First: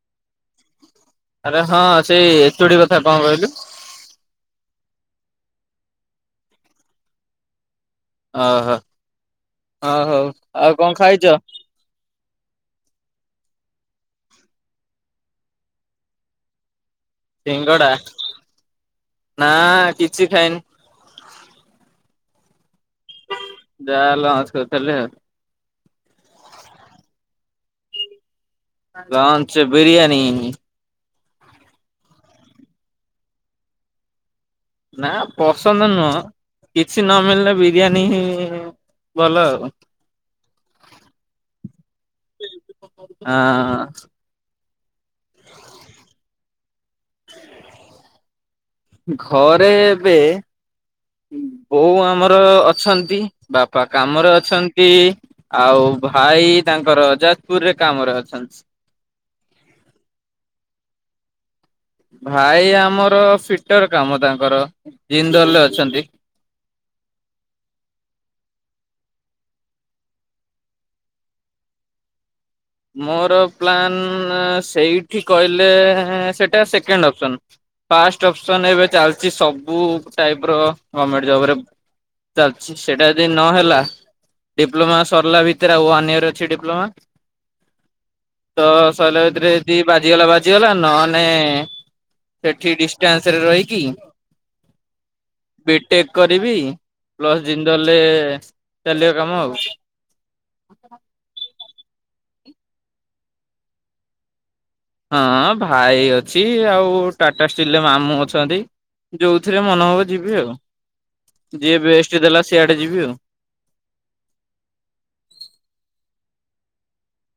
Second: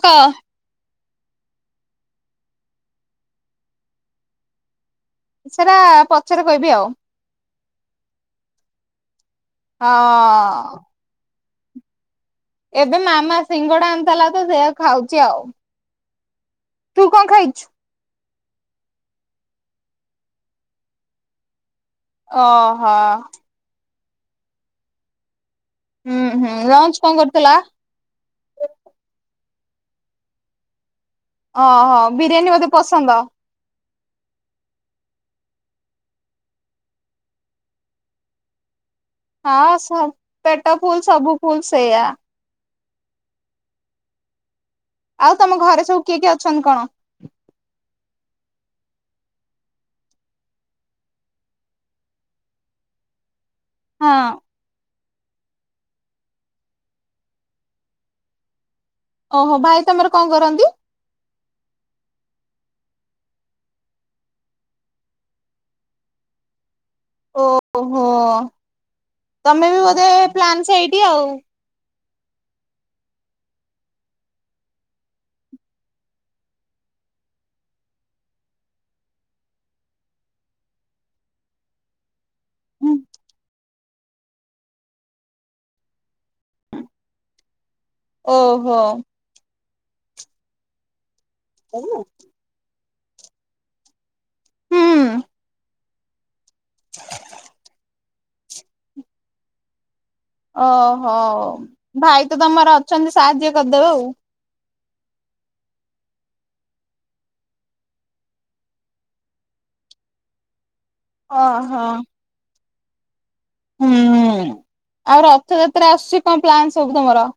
କ ଆରେ ହଁ ସେଇ ଏଚୋଡି କଥା କଣ କହିଲୁ? ସେରା ପଛରେ କହିବି ଆଉ। ଓହୋ ଓହୋ ଆଉ ହଁ କଣ ଖାଇଚ? ଏବେ ମାମା ସିଙ୍ଗଡା ଆଣିଥିଲା ତ ସେୟାକୁ ଖାଉଛି ଆଉ। ତୁ କଣ ଖାଇଛୁ? ସିଙ୍ଗଡା ନା କିଛି ଖାଇନି। ଓହୋ। ଯାହା ହେଲା [unintelligible] ହୁଁ ହୁଁ ଲଞ୍ଚ କଣ କରିଥିଲା? ଲଂଚ ବିରିୟାନୀ। ଓହୋ ବିରିୟାନୀ ବୋଧେ ପସନ୍ଦ? ନା ପସନ୍ଦ ନୁହଁ କିଛି ନ ମିଳିଲେ ବିରିୟାନୀ ହିଁ। ଭଲ ଆଉ ହଁ ସ ପେଟ ଫୁଲ ସବୁ ଫୁଲ ସେଇୟା। ହଁ। ଆଉ ତମ ଘରେ ସବୁ କିଏ କିଏ ଅଛନ୍ତି କଣ? [inaudible] ଘରେ ଏବେ ବୋଉ ଆମର ଅଛନ୍ତି। ବାପା ହଁ କାମରେ ଅଛନ୍ତି। ଆଉ ଭାଇ ତାଙ୍କର ଯାଜପୁର ରେ କାମରେ ଅଛନ୍ତି। ଓହୋ ଭାଇ ତମର କଣ କରନ୍ତି? ଭାଇ ଆମର ଫିଟର୍ କାମ ତାଙ୍କର ଜିନ୍ଦଲ୍ ରେ ଅଛନ୍ତି। ଓହୋ ତମେ ବି ବୋଧେ ପ୍ଲାନ୍ ସେଇଠି ଆଉ। ମୋର ପ୍ଲାନ୍ ସେଇଠି କହିଲେ ସେଇଟା ସେକେଣ୍ଡ ଅପସନ୍। ଫାଷ୍ଟ ଅପସନ୍ ଏବେ ଚାଲିଛି ସବୁ ଟାଇପ ର ଗଭର୍ମେଣ୍ଟ ଜବରେ। ଚାଲିଛି ସେଇଟା ଯଦି ନହେଲା ଡିପ୍ଲୋମା ସରିଲା ଭିତରେ ଆଉ ୱାନ୍ ଇୟର ଅଛି ଡିପ୍ଲୋମା। ତ ଓହୋ ସରିଲା ଭିତରେ ଯଦି ବାଜିଗଲା ବାଜିଗଲା ନହେଲେ କହିନ ସେଠି ଡିଷ୍ଟାନ୍ସ ରେ ରହିକି ବିଟେକ୍ କରିବି ପ୍ଲସ ଜିନ୍ଦଲ୍ ରେ ଚାଲିବ କାମ ଆଉ। ଓହୋ ଭାଇ ତ ତମର ଅଛନ୍ତି ସାହାଯ୍ୟ କରିଦେବ ଆଉ। ହଁ ଭାଇ ଅଛି ଆଉ ଟାଟା ଷ୍ଟିଲରେ ମାମୁଁ ଅଛନ୍ତି। ଯୋଉଥିରେ ମନ ହବ ଯିବି ଆଉ ଓହୋ ଯିଏ ବେଷ୍ଟ ଦେଲା ସିଆଡେ ଯିବି ଆଉ। ହୁଁ ଆଉ ରଥଯାତ୍ରା ଆସୁଛି କଣ ପ୍ଲାନ ସବୁ ତମର?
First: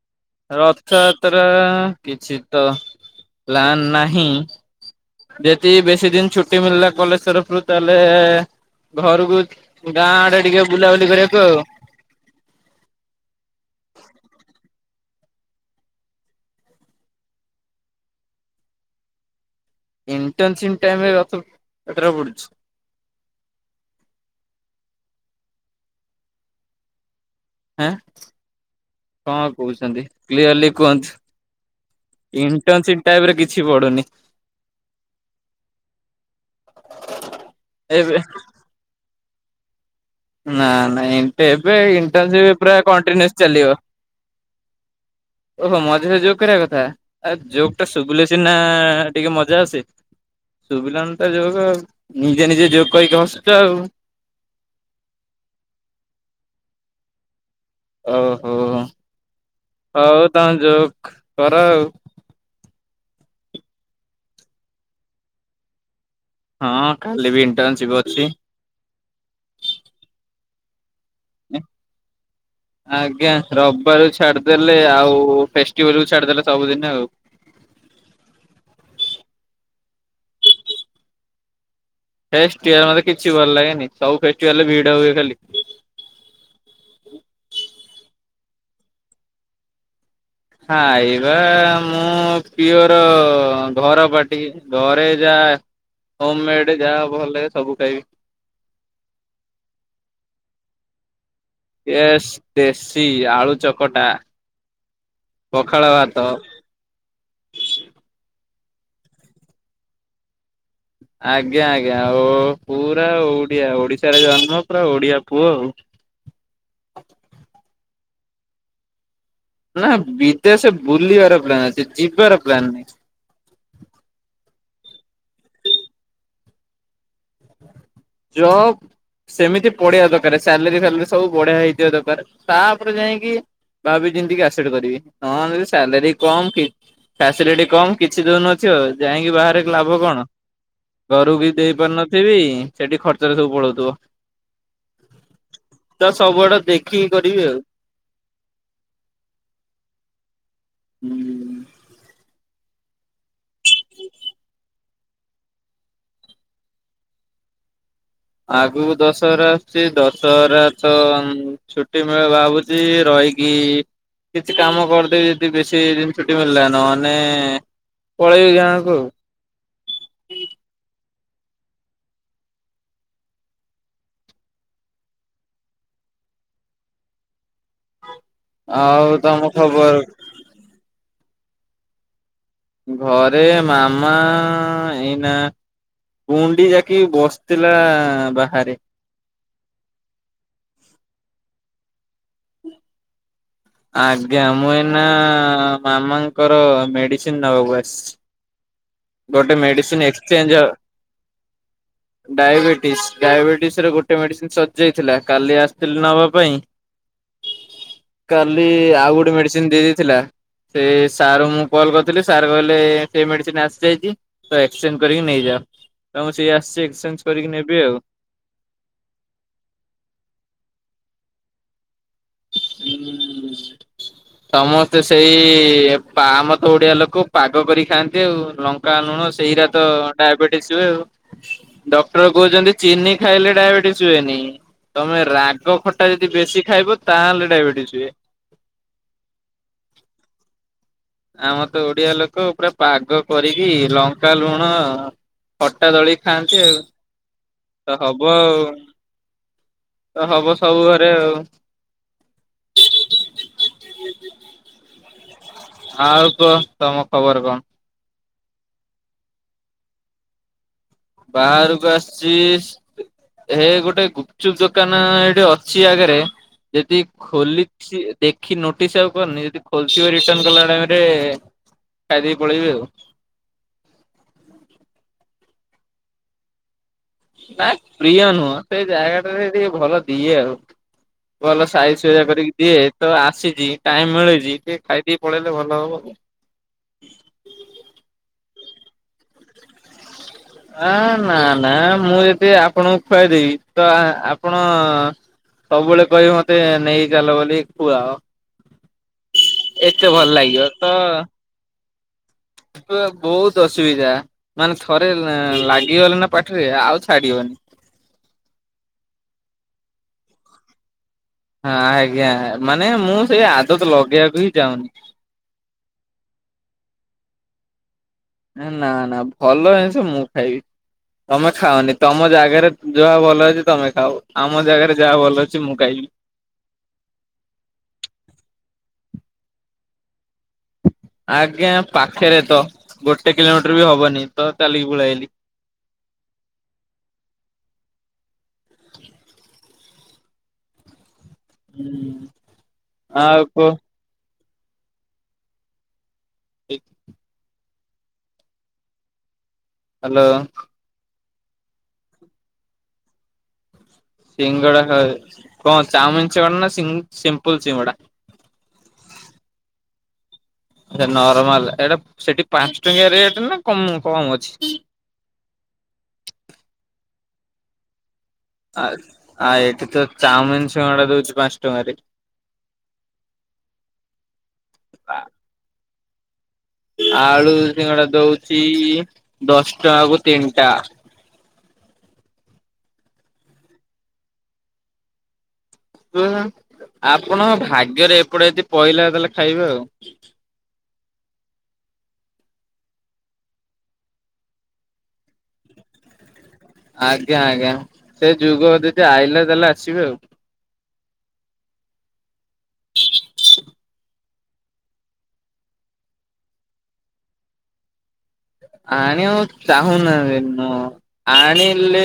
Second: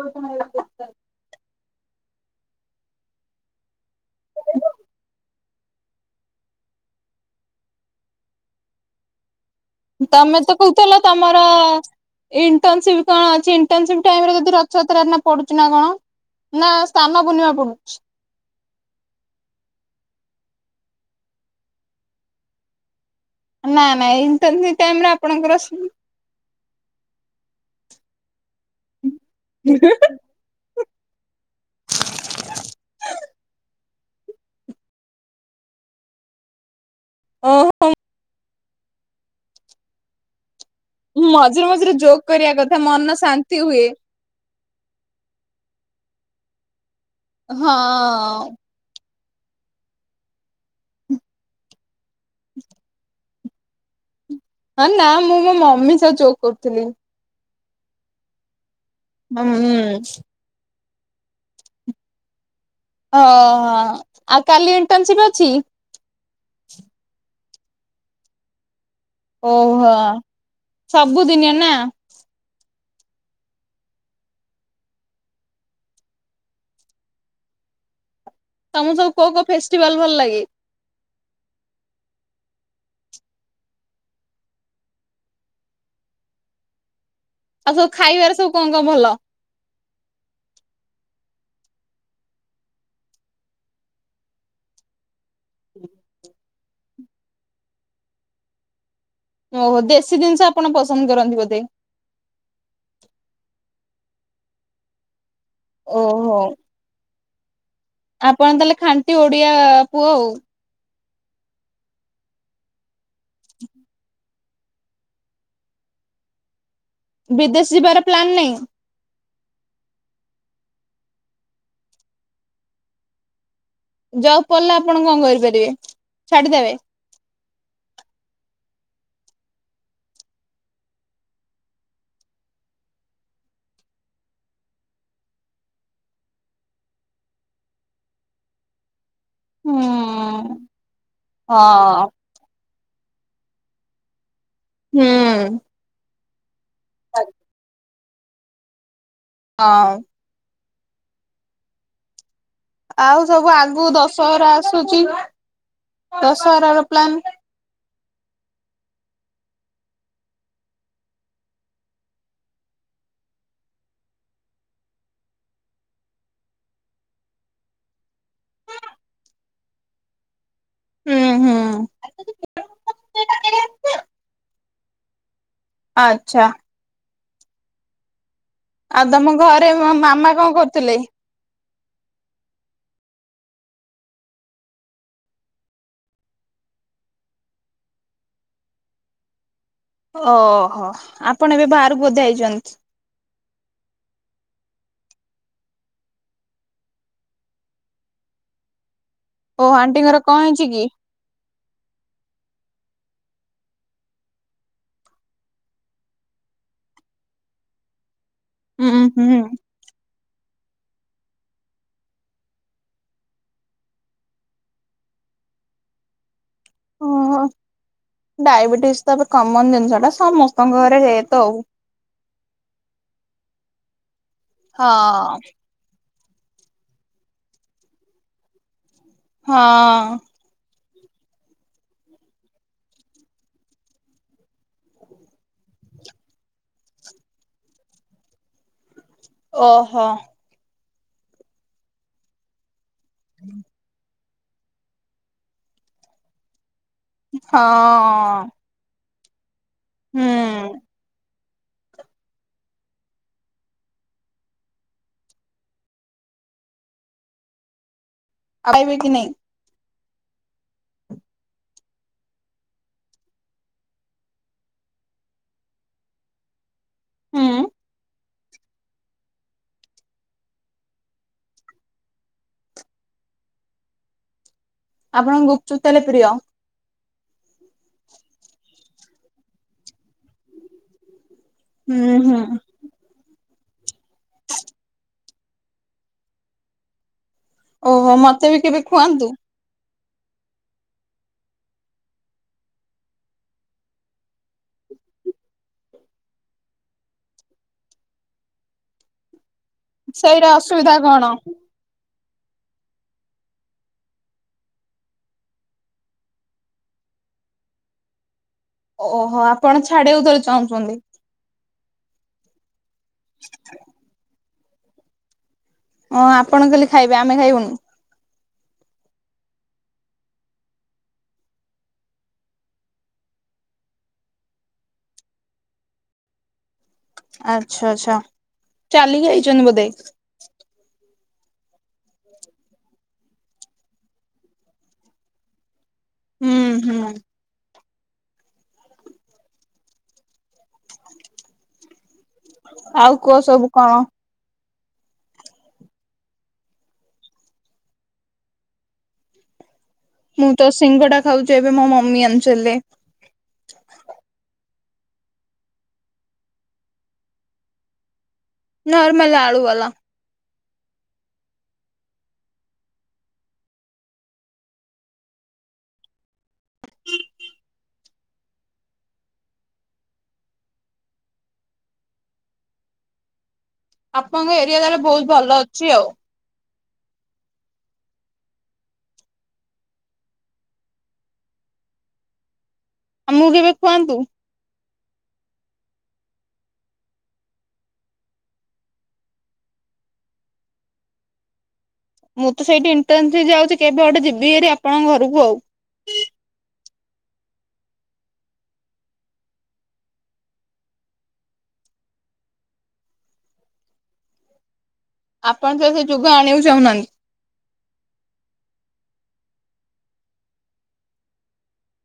ପୋଛା ମାରିବା ରଥଯାତ୍ରା କିଛି ତ ପ୍ଲାନ୍ ନାହିଁ। ଯଦି ବେଶୀ ଦିନ ଛୁଟି ମିଳିଲା କଲେଜ ତରଫରୁ ତାହେଲେ ଘରୁକୁ ତମେ ତ କହୁଥିଲ ତମର ଇଣ୍ଟର୍ନସିପ୍ କଣ ଅଛି ଇଣ୍ଟର୍ନସିପ୍ ଟାଇମ୍ ରେ ଯଦି ରଥଯାତ୍ରା ଏଇନା ପଡୁଛି ନା କଣ। ନା ସ୍ନାନ ପୁର୍ଣିମା ପଡୁଛି। ଇଣ୍ଟର୍ନସିପ୍ ଟାଇମ୍ ରେ ରଥ ଯାତ୍ରା ପଡୁଛି। ନା ନା ଇଣ୍ଟର୍ନସିପ୍ ଟାଇମ୍ ରେ ଆପଣଙ୍କର ଆଁ କଣ କହୁଛନ୍ତି କ୍ଲିୟରଲି କୁହନ୍ତୁ। ଇଣ୍ଟର୍ନସିପ୍ ଟାଇମ୍ ରେ କିଛି ପଡୁନି। ଓହୋ। ଏବେ ନା ନାଇଁ ଏବେ ମଝିରେ ଏବେ ମଝିରେ ଜୋକ୍ ଇନ୍ଟନ୍ସିପ କରିବା ପୁରା କଥା ମନ କଣ୍ଟିନୁଏସ ଶାନ୍ତି ଚାଲିବ। ହୁଏ। ଓହୋ ମଝିରେ ଯୋକ୍ କରିବା କଥା ଆ ଯୋକ୍ ଟା ଶୁଭିଲେ ହଁ ସିନା ଟିକେ ମଜା ଆସେ ଶୁଭିଲାନି ତ ଯୋକ୍ ଆଉ ନିଜେ ନିଜେ ଯୋକ୍ କରିକି ହସୁଛ ଆଉ। ହଁ ନା ମୁଁ ମୋ ମମି ସହ ଯୋକ୍ କରୁଥିଲି। ଓହୋ। ହୁଁ। ହଉ ତମେ ଜୋକ୍ କର ଆଉ। ଓ ହୋ ଆଉ କାଲି ଇଣ୍ଟର୍ନସିପ ଅଛି? ହଁ କାଲି ବି ଇଣ୍ଟର୍ନସିପ୍ ଅଛି। ଓହୋ ସବୁଦିନିଆ ନା। ଆଜ୍ଞା ରବିବାର ଛାଡିଦେଲେ ଆଉ ଫେଷ୍ଟିଭାଲକୁ ଛାଡିଦେଲେ ସବୁଦିନ ଆଉ। ତମକୁ ସବୁ କୋଉ କୋଉ ଫେଷ୍ଟିଭାଲ ଭଲ ଲାଗେ? ଫେଷ୍ଟିଭାଲ ମତେ କିଛି ଭଲ ଲାଗେନି ସବୁ ଫେଷ୍ଟିଭାଲ ରେ ଭିଡ ହୁଏ ଖାଲି। ଆଉ ସବୁ ଖାଇବାରେ ସବୁ କଣ କଣ ଭଲ? ଖାଇବା ମୁଁ ପିୟୋର ଘର ପାଟି। ଟି ଘରେ ଯାହା ହୋମ ମେଡ ଯାହା ଭଲ ଲାଗିବ ସବୁ ଖାଇବି। ଓହୋ ଦେଶୀ ଜିନିଷ ଆପଣ ପସନ୍ଦ କରନ୍ତି ବୋଧେ? ଏ ଦେଶୀ ଆଳୁ ଚକଟା ପଖାଳ ଭାତ ଓହୋ ଆପଣ ତାହେଲେ ଖାଣ୍ଟି ଓଡିଆ ପୁଅ ଆଉ। ଆଜ୍ଞା ଆଜ୍ଞା ଆଉ ପୁରା ଓଡିଆ ଓଡିଶାରେ ଜନ୍ମ ପୁରା ଓଡିଆ ପୁଅ ଆଉ। ବିଦେଶ ଯିବାର ପ୍ଲନ୍ ନାଇଁ? ନା ବିଦେଶ ବୁଲିବାର ପ୍ଲାନ୍ ଅଛି ଯିବାର ପ୍ଲାନ ନାହିଁ। ଜବ ପଡ଼ିଲେ ଆପଣ କଣ କରିପାରିବେ ଛାଡିଦେବେ? ଜବ୍ ସେମିତି ପଢିଆ ଦରକାର, ସାଲେରୀ ଫାଲେରୀ ସବୁ ବଢିଆ ହେଇଥଥିବା ଦରକାର, ତାପରେ ଯାଇକି ଭାବି ଚିନ୍ତିକିି ଆସେପ୍ଟ କରିବି। ନ ହେଲେ ସାଲାରୀ କମ୍ କି ଫାସିଲିଟି କମ୍, କିଛି ଦୋଉନଥିବ, ଯାଇଁକି ବାହାରେ ହୁଁ ଲାଭ କଣ? ଘରୁ ବି ଦେଇ ହଁ ପାରୁିନଥିବି ସେଠି ଖର୍ଚରେ ସବୁ ପଳଉଥିବ। ହୁଁ। ତ ସବୁଆଡେ ଦେଖିକି କରିବି ଆଉ। ହଁ। ହୁଁ। ଆଉ ସବୁ ଆଗକୁ ଦଶହରା ଆସୁଛି, ଦଶହରାର ପ୍ଲାନ? ଆଗକୁ ଦଶହରା ଆସୁଛି ଦଶହରା ତ ଛୁଟି ମିଳେ ଭାବୁଛି ସେ ରହକି କିଛି କାମ କରିଦେବି ଯଦି ବେଶୀ ଦିନ୍ ଛୁଟି ମିଳିଲା, ନ ହେନେ ପଳେଇବି ଗାଁକୁ। ହୁଁ ହୁଁ। ଆଚ୍ଛା। ଆଉ ତମ ଘରେ ମୋ ମାମା କଣ କରୁଥିଲେ? ଘରେ ମାମା ଏଇନା କୁଣ୍ଡି ଯାକି ବସିଥିଲା ବାହାରେ। ଓହୋ। ଆପଣ ଏବେ ବାହାରକୁ ବଧେ ଆଇଛନ୍ତି? ଆଜ୍ଞା। ମୁଁ ଏଇନା ମାମାଙ୍କର ମେଡ଼ିସିନ୍ ନବାକୁ ଆସିଛି। ଗୋଟେ ଓ ମେଡିସିନ ଆଣ୍ଟି ଙ୍କର କଣ ହେଇଛି କି? ଡାଏବେଟିସ୍ ଡାଏବେଟିସ୍ ରେ ଗୋଟେ ମେଡ଼ିସିନ୍ ସଜିଯାଇଥିଲା, କାଲି ଆସିଥିଲି ନବା ପାଇଁ। [inaudible] କାଲି ଉଁ ଆଉ ଗୋଟେ ହୁଁ। ମେଡ଼ିସିନ୍ ଦେଇ ଦେଇେଇଥିଲା। ସେ ସାର୍ ଙ୍କୁ ମୁଁ କଲ୍ କରିଥିଲି ସାର୍ କହିଲେ ସେ ମେଡ଼ିସିନ୍ ଆସି ଦେଇକି ତ ଏକ୍ସଚେଞ୍ଜ କରିକି ନେଇଯାଅ। ତ ମୁଁ ସେଇ ଆସିଛି ଏକ୍ସଚେଞ୍ଜ କରିକି ନେବି ଆଉ। ଡାଏବେଟିସ୍ ତ ଏବେ କମନ୍ ଜିନିଷ ଟା ସମସ୍ତଙ୍କ ଘରେ ହେତ ଆଉ। ହଁ ସମସ୍ତେ ସେଇ ପା ମାତ ଓଡିଆ ଲୋକ ପାଗ କରି ଖାଆନ୍ତି ଆଉ, ଲଙ୍କା ଲୁଣ ହଁ ସେଇରା ତ ହଁ ଡାଏବେଟିସ୍ ହୁଏ ଆଉ। ଡକ୍ଟର କହୁଛନ୍ତି ଚିନି ଖାଇଲେ ଡାଏବେଟିସ୍ ହୁଏନି। ତମେ ରାଗ ଖଟା ଯଦି ବେଶି ଖାଇବ ତାହେଲେ ଡାଏବେଟିସ୍ ହୁଏ। ଓହୋ। ଆମର ତ ଓଡିଆ ଲୋକ ପୁରା ପାଗ କରିକି ଲ ଙ୍କା, ଲୁଣ ଖଟା ଦଳି ଖାଆନ୍ତି ଆଉ। ହଁ। ତ ହବ ଆଉ ତ ହବ ହୁଁ ସବୁ ଘରେ ଆଉ। ଆଉ କୁହ ତମ ଖବର କଣ? ଆଡ଼େଇ ବେକି କି ନାହିଁ? ବାହାରକୁ ଆସିଛି। ହେ ଗୋଟେ ଗୁପ୍ ଚୁପ୍ ଦୋକାନ ଏଇଠି ଅଛି ଆଗରେ, ଯଦି ହୁଁ ଖୋଲିଛି ଦେଖି ନୋଟିସ୍ ଆଉ କରନି, ଯଦି ଖୋଲଥିବ ରିଟର୍ଣ କଲା ଟାଇମ୍ ରେ ଖାଇଦେଇକି ପଳେଇବି ଆଉ। ଆପଣଙ୍କୁ ଗୁପ୍ ଚୁପ୍ ତାହେଲେ ପ୍ରିୟ? ନା ପ୍ରିୟ ନୁହଁ। ସେଇ ଜାଗା ଟାରେ ଟିକେ ଭଲ ଦିଏ ଆଉ। ଭଲ ସାଇଜ୍ ହୁଁ ସୁଜା ହୁଁ କରିକି ଦିଏ। ତ ଆସିଛି ଟାଇମ୍ ମିଳୁଛି ଟିକେ ଖାଇ ଦେଇ ପଳେଇଲେ ଭଲ ହବ। ଓହୋ ମତେ ବି କେବେ ଖୁଆନ୍ତୁ? ହ ନା ନା ମୁଁ ଯଦି ଆପଣଙ୍କୁ ଖୁଆଇଦେବି ତ ଆପଣ ସବୁବେଳେ କହିବେ ମତେ ନେଇ ଚାଲ ବୋଲି ଖୁଆଓ। ଏତେ ଭଲ ସେଇଟା ଲାଗିବ ଅସୁବିଧା ତ କଣ? ବୋହୁତ୍ ଅସୁବିଧା ମାନେ ଥରେ ଲାଗିଗଲେ ନା ପାଟିରେ ଆଉ ଛାଡିିବନି। ଓହୋ ଆପଣ ଛାଡି ବାକୁ ଥରେ ଚାହୁଁଛନ୍ତି। ହଁ ଆଜ୍ଞା ମାନେ ମୁଁ ସେଇ ଆଦତ ଲଗେଇବାକୁ ହିଁ ଚାହୁନି। ହଁ ଆପଣ ଖାଲି ଖାଇବେ ଆମେ ଖାଇବୁନୁ। ନା ନା ଭଲ ଜିନିଷ ମୁଁ ଖାଇବି। ତମେ ଖାଅନି ତମ ଜାଗାରେ ଯାହା ଭଲ ଅଛି ତମେ ଖାଉ ଆମ ଜାଗାରେ ଯାହା ଭଲ ଅଛି ମୁଁ ଖାଇବି ଆଚ୍ଛା ଆଛା ଚାଲିକି ଯାଇଛନ୍ତି ବୋଧେ ଆଜ୍ଞା ପାଖରେ ତ ଗୋଟେ କିଲୋମିଟର ବି ହବନି ତ ଚାଲିକି ପଳେଆଇଲି। ହୁଁ ହୁଁ ହୁଁ ଆଉ କୁହ ସବୁ କଣ? ଠିକ ହ୍ୟାଲୋ। ମୁଁ ତ ସିଙ୍ଗଡା ଖାଉଛି ଏବେ ମୋ ମମି [unintelligible] ସିଙ୍ଗଡା ଖାଉ କଣ ଚାାଉମିନ ସିଙ୍ଗଡାନା ସିମ୍ପଲ ସିଙ୍ଗଡା ନର୍ମାଲ ଆଳୁ ବାଲା ନରମାଲ ଏଟା ସେଠି ପାଞ୍ଚ ଟଙ୍କିଆ ରେଟ ନା କ କମ ଅଛି। ଆ ଆ ଏଠି ତ ଚାଉମିନ ସିଙ୍ଗଡା ଦଉଛି ପାଞ୍ଚ ଟଙ୍କାରେ। ଆପଣଙ୍କ ଏରିଆ ତାହେଲେ ବହୁତ ଭଲ ଅଛି ଆଉ ଆଳୁ ସିଙ୍ଗଡା ଦଉଛିି ଦଶ ଟଙ୍କାକୁ ତିନିଟା। ଆମକୁ କେବେ ଖୁଆନ୍ତୁ। ତୁ ଆପଣଙ୍କ ଭାଗ୍ୟରେ ଏପଟେ ଯଦି ପଇଲା ତାହେଲେ ଖାଇବେ ଆଉ ମୁଁ ତ ସେଇଠି [unintelligible] ଯାଉଛି କେବେ ଗୋଟେ ଯିବି ହେରି ଆପଣଙ୍କ ଘରକୁ ଆଉ ଆଜ୍ଞା ଆଜ୍ଞା ସେ ଯୁଗ ଯଦି ଆଇଲା ତାହେଲେ ଆସିବେ ଆଉ ଆପଣ ତ ସେ ଯୁଗ ଆଣିବାକୁ ଚାହୁଁନାହାନ୍ତି। ଆଣିବାକୁ ଚାହୁଁ ନାହାନ୍ତି ନୁହ ଆଣିଲେ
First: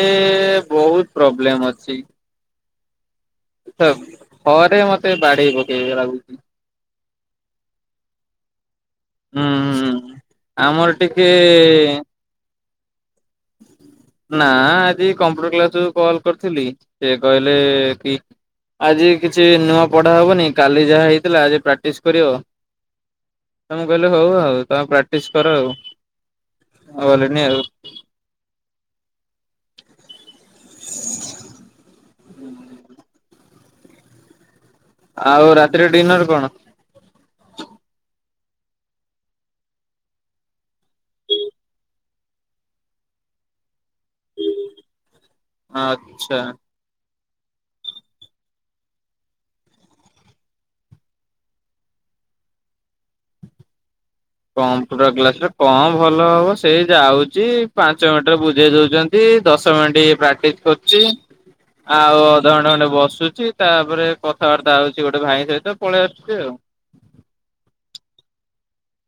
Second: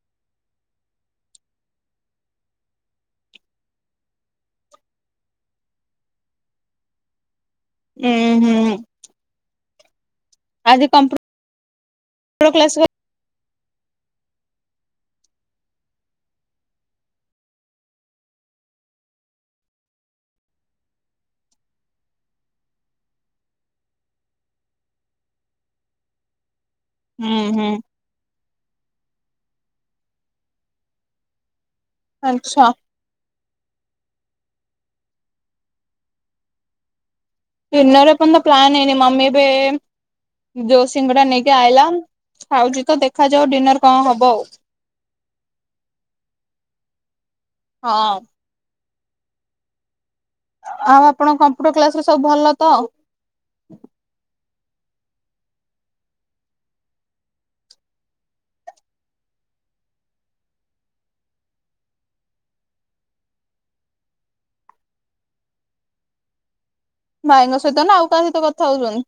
ବହୁତ ପ୍ରୋବ୍ଲେମ ଅଛି। ଘରେ ମତେ ବାଡେଇ ପକେଇବେ ଲାଗୁଛି। ହୁଁ ହୁଁ ହୁଁ ହୁଁ ଆମର ଟିକେ କ୍ଲାସକୁ ନା ଆଜି କମ୍ପୁଟର କ୍ଲାସ ରୁ କଲ୍ କରିଥିଲି ସେ କହିଲେ କି ଆଜି କିଛି ନୂଆ ପଢା ହବନି କାଲି ଯାହା ହେଇଥିଲା ଆଜି ପ୍ରାକ୍ଟିସ କରିବ ତମେ କହିଲେ ହଉ ଆଉ ତମେ ପ୍ରାକ୍ଟିସ କର ଆଉ ହୁଁ ଭଲନି ଆଉ ହୁଁ ହ ଆଚଛା ଆଉ ରାତିରେ ଡିନର୍ କଣ ନୋ ରୂପନ୍ଦ ପ୍ଲାନ୍ନଇନି ମମୀ ବି ଜୋସିିଙ୍ଗ ଟା ନେଇକି ଆଇଲା ଖାଉଛି ତ ଦେଖାଯାଉ ଡିନର କଣ ହବ ଆଉ ହ ଆଚଛା ହଁ ଆଉ ଆପଣଙ୍କ କମ୍ପ୍ୟୁଟର କ୍ଲାସ ରେ ସବୁ ଭଲ ତ ଆଉ କମ୍ପ୍ୟୁଟର ଗ୍ଲାସରେ କଣ ଭଲ ହବ ସେଇ ଯାଉଛି ପାଞ୍ଚ ମିନିଟ ବୁଝେଇ ଦଉଛନ୍ତି ଦଶ ମିନଟ ପ୍ରାକ୍ଟିସ କରୁଛି ଆଉ ଅଧଘଣ୍ଟା ଖଣ୍ଟେ ବସୁଛି ତାପରେ କଥାବାର୍ତ୍ତା ହଉଛି ଗୋଟେ ଭାଇ ସହିତ ପଳେଇ ଆସୁଛି ଆଉ ଭାଇଙ୍କ ସହିତ ନା ଆଉ କାହା ସହିତ କଥା ହଉଛନ୍ତି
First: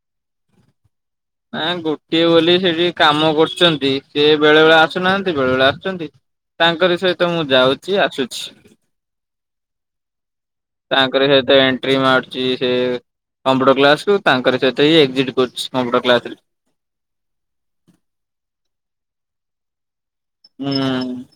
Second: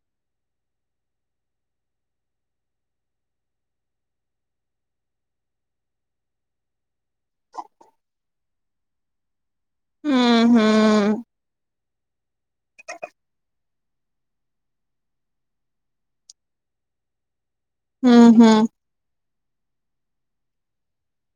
ନା ଗୋଟିଏ ବୋଲି ସେଠିକି କାମ କରୁଛନ୍ତି ସ ବେଳେ ବଳେ ଆସୁନାହାନ୍ତି ବେଳେ ବେଳେ ଆସୁଛନ୍ତି ତାଙ୍କରି ସହିତ ମୁଁ ଯାଉଛି ଆସୁଛି ଗ ତାଙ୍କରି ସତ ଏଣ୍ଟ୍ରି ମାଛ କମ୍ପ୍ୟୁଟର କ୍ସ ତାଙ୍କର ସହିତଚ କମ୍ପୁଟର କ୍ଲାସ ହ ହୁଁ ହୁଁ। ହୁଁ।